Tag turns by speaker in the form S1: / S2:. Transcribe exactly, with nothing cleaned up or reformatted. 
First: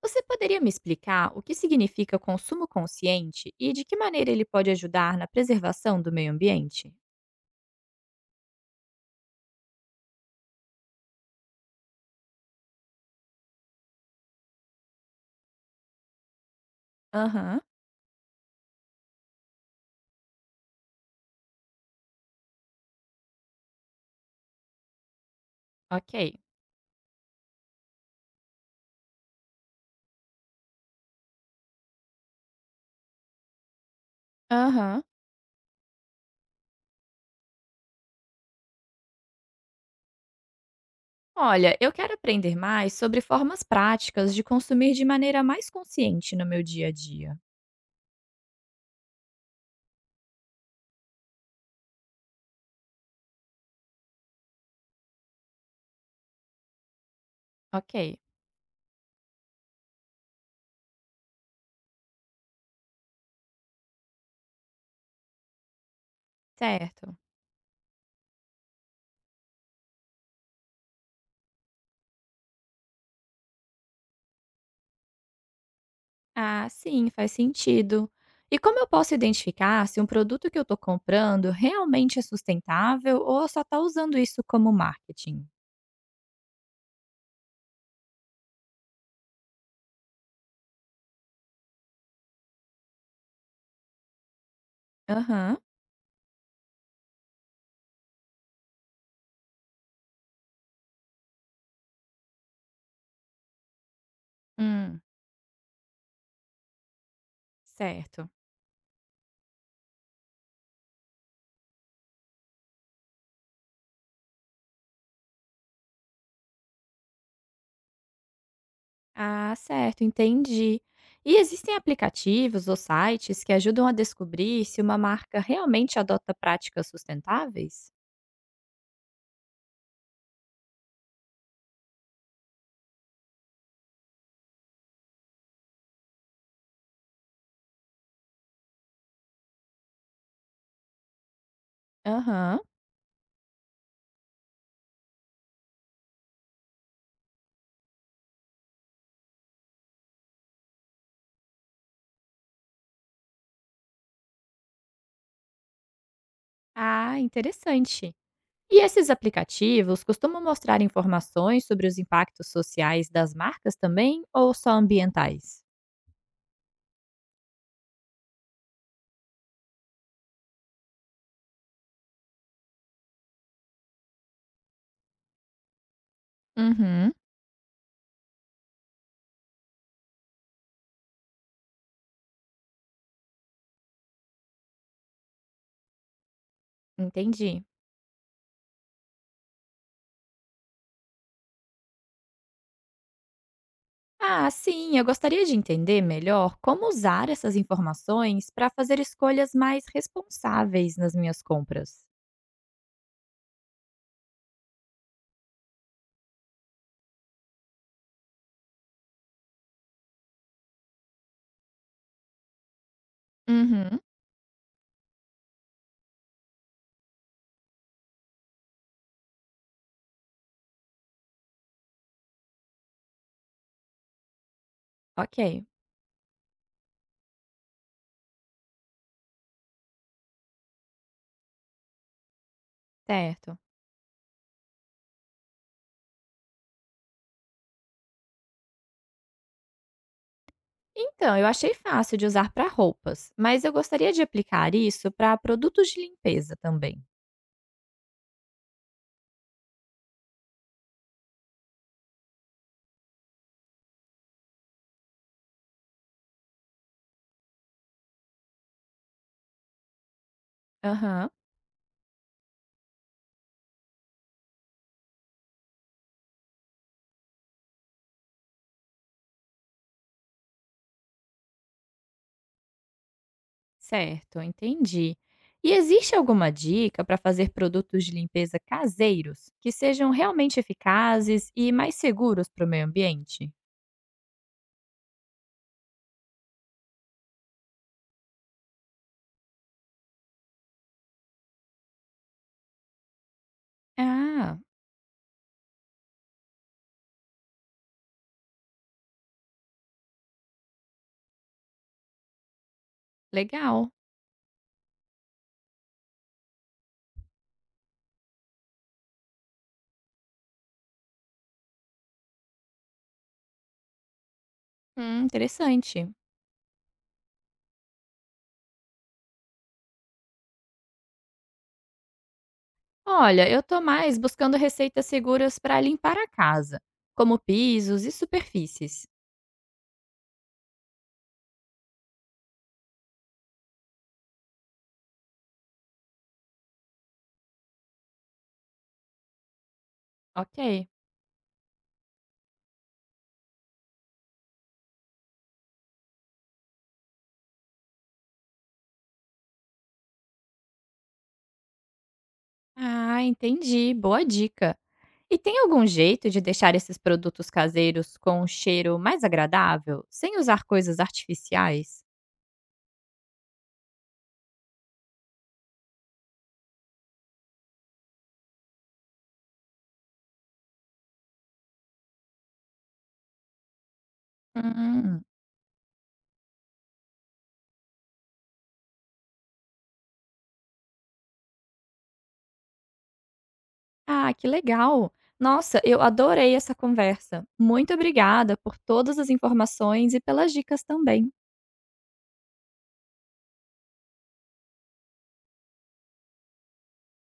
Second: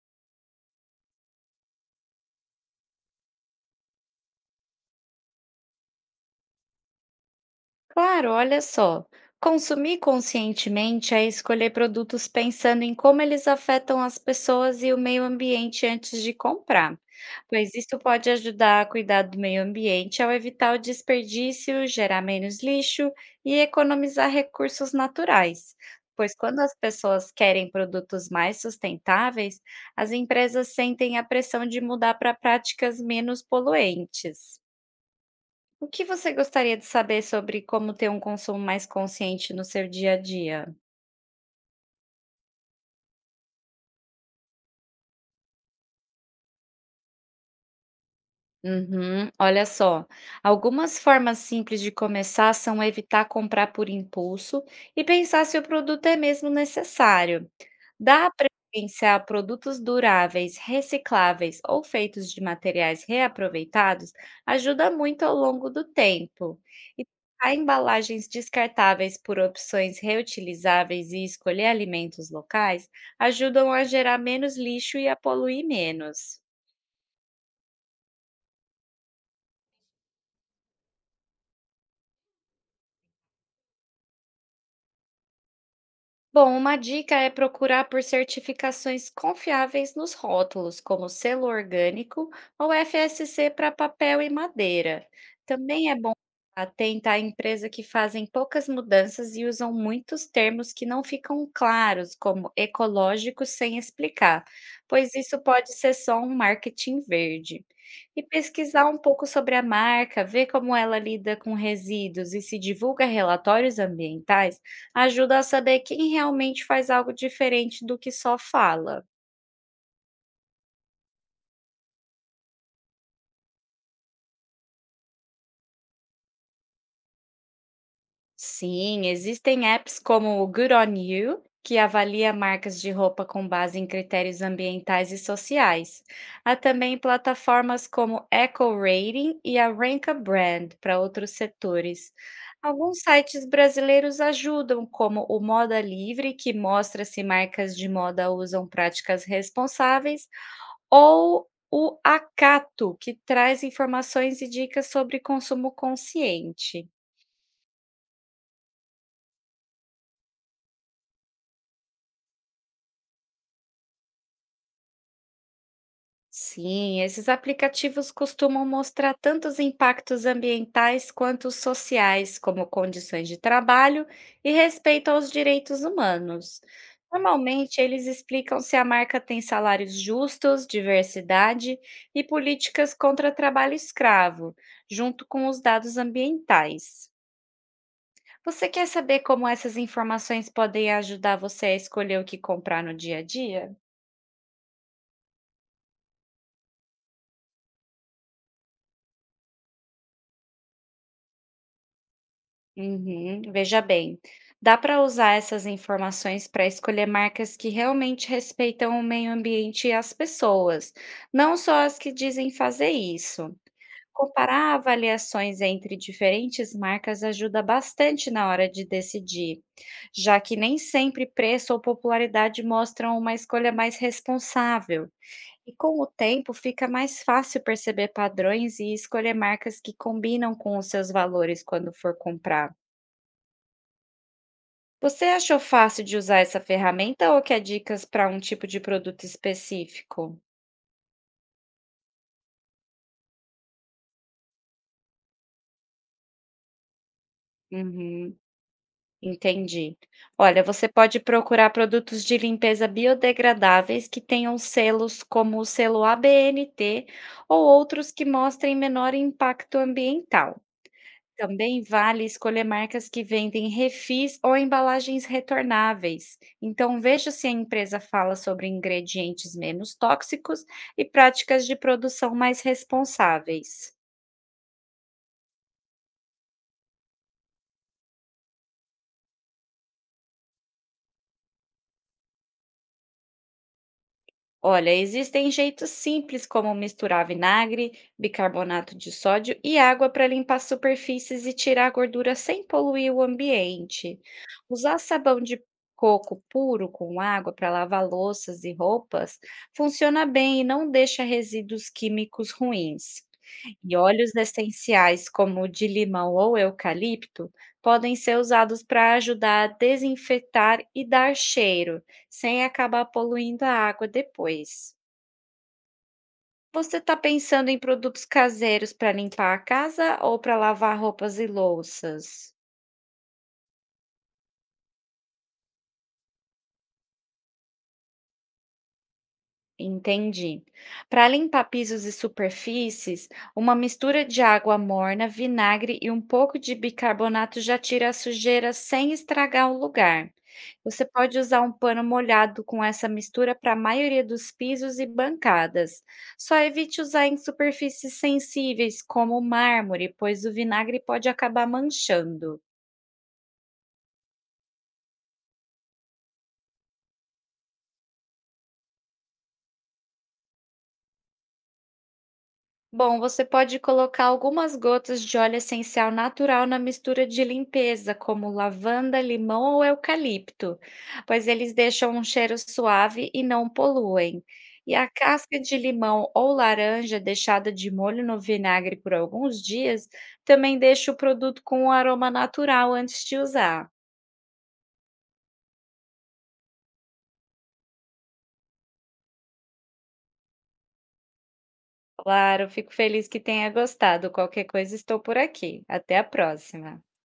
S1: Você poderia me explicar o que significa consumo consciente e de que maneira ele pode ajudar na preservação do meio ambiente?
S2: Claro, olha só. Consumir conscientemente é escolher produtos pensando em como eles afetam as pessoas e o meio ambiente antes de comprar,
S1: Aham.
S2: pois isso pode ajudar a cuidar do meio ambiente ao evitar o desperdício, gerar menos lixo e economizar recursos naturais.
S1: Ok.
S2: Pois quando as pessoas querem produtos mais sustentáveis, as empresas sentem a pressão de mudar para práticas menos poluentes.
S1: Aham.
S2: O que você gostaria de saber sobre como ter um consumo mais consciente no seu dia a dia?
S1: Olha, eu quero aprender mais sobre formas práticas de consumir de maneira mais consciente no meu dia a dia.
S2: Uhum. Olha só, algumas formas simples de começar são evitar comprar por impulso e pensar se o produto é mesmo necessário.
S1: Ok.
S2: Dá preferência a produtos duráveis, recicláveis ou feitos de materiais reaproveitados ajuda muito ao longo do tempo. E
S1: Certo.
S2: trocar embalagens descartáveis por opções reutilizáveis e escolher alimentos locais ajudam a gerar menos lixo e a poluir menos.
S1: Ah, sim, faz sentido. E como eu posso identificar se um produto que eu estou comprando realmente é sustentável ou só está usando isso como marketing?
S2: Bom, uma dica é procurar por certificações confiáveis nos rótulos, como selo orgânico ou F S C para papel e madeira.
S1: Aham.
S2: Também é bom atentar a empresa que fazem poucas mudanças e usam muitos termos que não ficam claros, como ecológico, sem explicar,
S1: Hum.
S2: pois isso pode ser só um marketing verde. E
S1: Certo.
S2: pesquisar um pouco sobre a marca, ver como ela lida com resíduos e se divulga relatórios ambientais ajuda a saber quem realmente faz algo diferente do que só fala.
S1: Ah, certo, entendi. E existem aplicativos ou sites que ajudam a descobrir se uma marca realmente adota práticas sustentáveis?
S2: Sim, existem apps como o Good On You, que avalia marcas de roupa com base em critérios ambientais e sociais. Há também plataformas como Eco Rating e a Rank a Brand para outros setores.
S1: Aham.
S2: Alguns sites brasileiros ajudam, como o Moda Livre, que mostra se marcas de moda usam práticas responsáveis, ou o Acato, que traz informações e dicas sobre consumo consciente.
S1: Ah, interessante. E esses aplicativos costumam mostrar informações sobre os impactos sociais das marcas também ou só ambientais?
S2: Sim, esses aplicativos costumam mostrar tanto os impactos ambientais quanto os sociais, como condições de trabalho e respeito aos direitos humanos.
S1: Uhum.
S2: Normalmente, eles explicam se a marca tem salários justos, diversidade e políticas contra trabalho escravo, junto com os dados ambientais.
S1: Entendi.
S2: Você quer saber como essas informações podem ajudar você a escolher o que comprar no dia a dia?
S1: Ah, sim, eu gostaria de entender melhor como usar essas informações para fazer escolhas mais responsáveis nas minhas compras.
S2: Uhum, veja bem, dá para usar essas informações para escolher marcas que realmente respeitam o meio ambiente e as pessoas, não só as que dizem fazer isso.
S1: Uhum.
S2: Comparar avaliações entre diferentes marcas ajuda bastante na hora de decidir, já que nem sempre preço ou popularidade mostram uma escolha mais responsável.
S1: Ok.
S2: E com o tempo fica mais fácil perceber padrões e escolher marcas que combinam com os seus valores quando for comprar.
S1: Certo.
S2: Você achou fácil de usar essa ferramenta ou quer dicas para um tipo de produto específico?
S1: Então, eu achei fácil de usar para roupas, mas eu gostaria de aplicar isso para produtos de limpeza também.
S2: Uhum, entendi. Olha, você pode procurar produtos de limpeza biodegradáveis que tenham selos como o selo A B N T ou outros que mostrem menor impacto ambiental.
S1: Aham,
S2: Também vale escolher marcas que vendem refis ou embalagens retornáveis. Então, veja se a empresa fala sobre ingredientes menos tóxicos e práticas de produção mais responsáveis.
S1: certo, entendi. E existe alguma dica para fazer produtos de limpeza caseiros que sejam realmente eficazes e mais seguros para o meio ambiente?
S2: Olha, existem jeitos simples como misturar vinagre, bicarbonato de sódio e água para limpar superfícies e tirar a gordura sem poluir o ambiente.
S1: Ah,
S2: Usar sabão de coco puro com água para lavar louças e roupas funciona bem e não deixa resíduos químicos ruins.
S1: legal.
S2: E óleos essenciais, como o de limão ou eucalipto, podem ser usados para ajudar a desinfetar e dar cheiro, sem acabar poluindo a água depois.
S1: Hum, interessante.
S2: Você está pensando em produtos caseiros para limpar a casa ou para lavar roupas e louças?
S1: Olha, eu tô mais buscando receitas seguras para limpar a casa, como pisos e superfícies.
S2: Entendi. Para limpar pisos e superfícies, uma mistura de água morna, vinagre e um pouco de bicarbonato já tira a sujeira sem estragar o lugar.
S1: Ok.
S2: Você pode usar um pano molhado com essa mistura para a maioria dos pisos e bancadas. Só evite usar em superfícies sensíveis, como mármore, pois o vinagre pode acabar manchando.
S1: Ah, entendi. Boa dica. E tem algum jeito de deixar esses produtos caseiros com um cheiro mais agradável, sem usar coisas artificiais?
S2: Bom, você pode colocar algumas gotas de óleo essencial natural na mistura de limpeza, como lavanda, limão ou eucalipto, pois eles deixam um cheiro suave e não poluem. E a
S1: Hum.
S2: casca de limão ou laranja deixada de molho no vinagre por alguns dias também deixa o produto com um aroma natural antes de usar.
S1: Ah, que legal! Nossa, eu adorei essa conversa. Muito obrigada por todas as informações e pelas dicas também.
S2: Claro, fico feliz que tenha gostado. Qualquer coisa, estou por aqui. Até a próxima.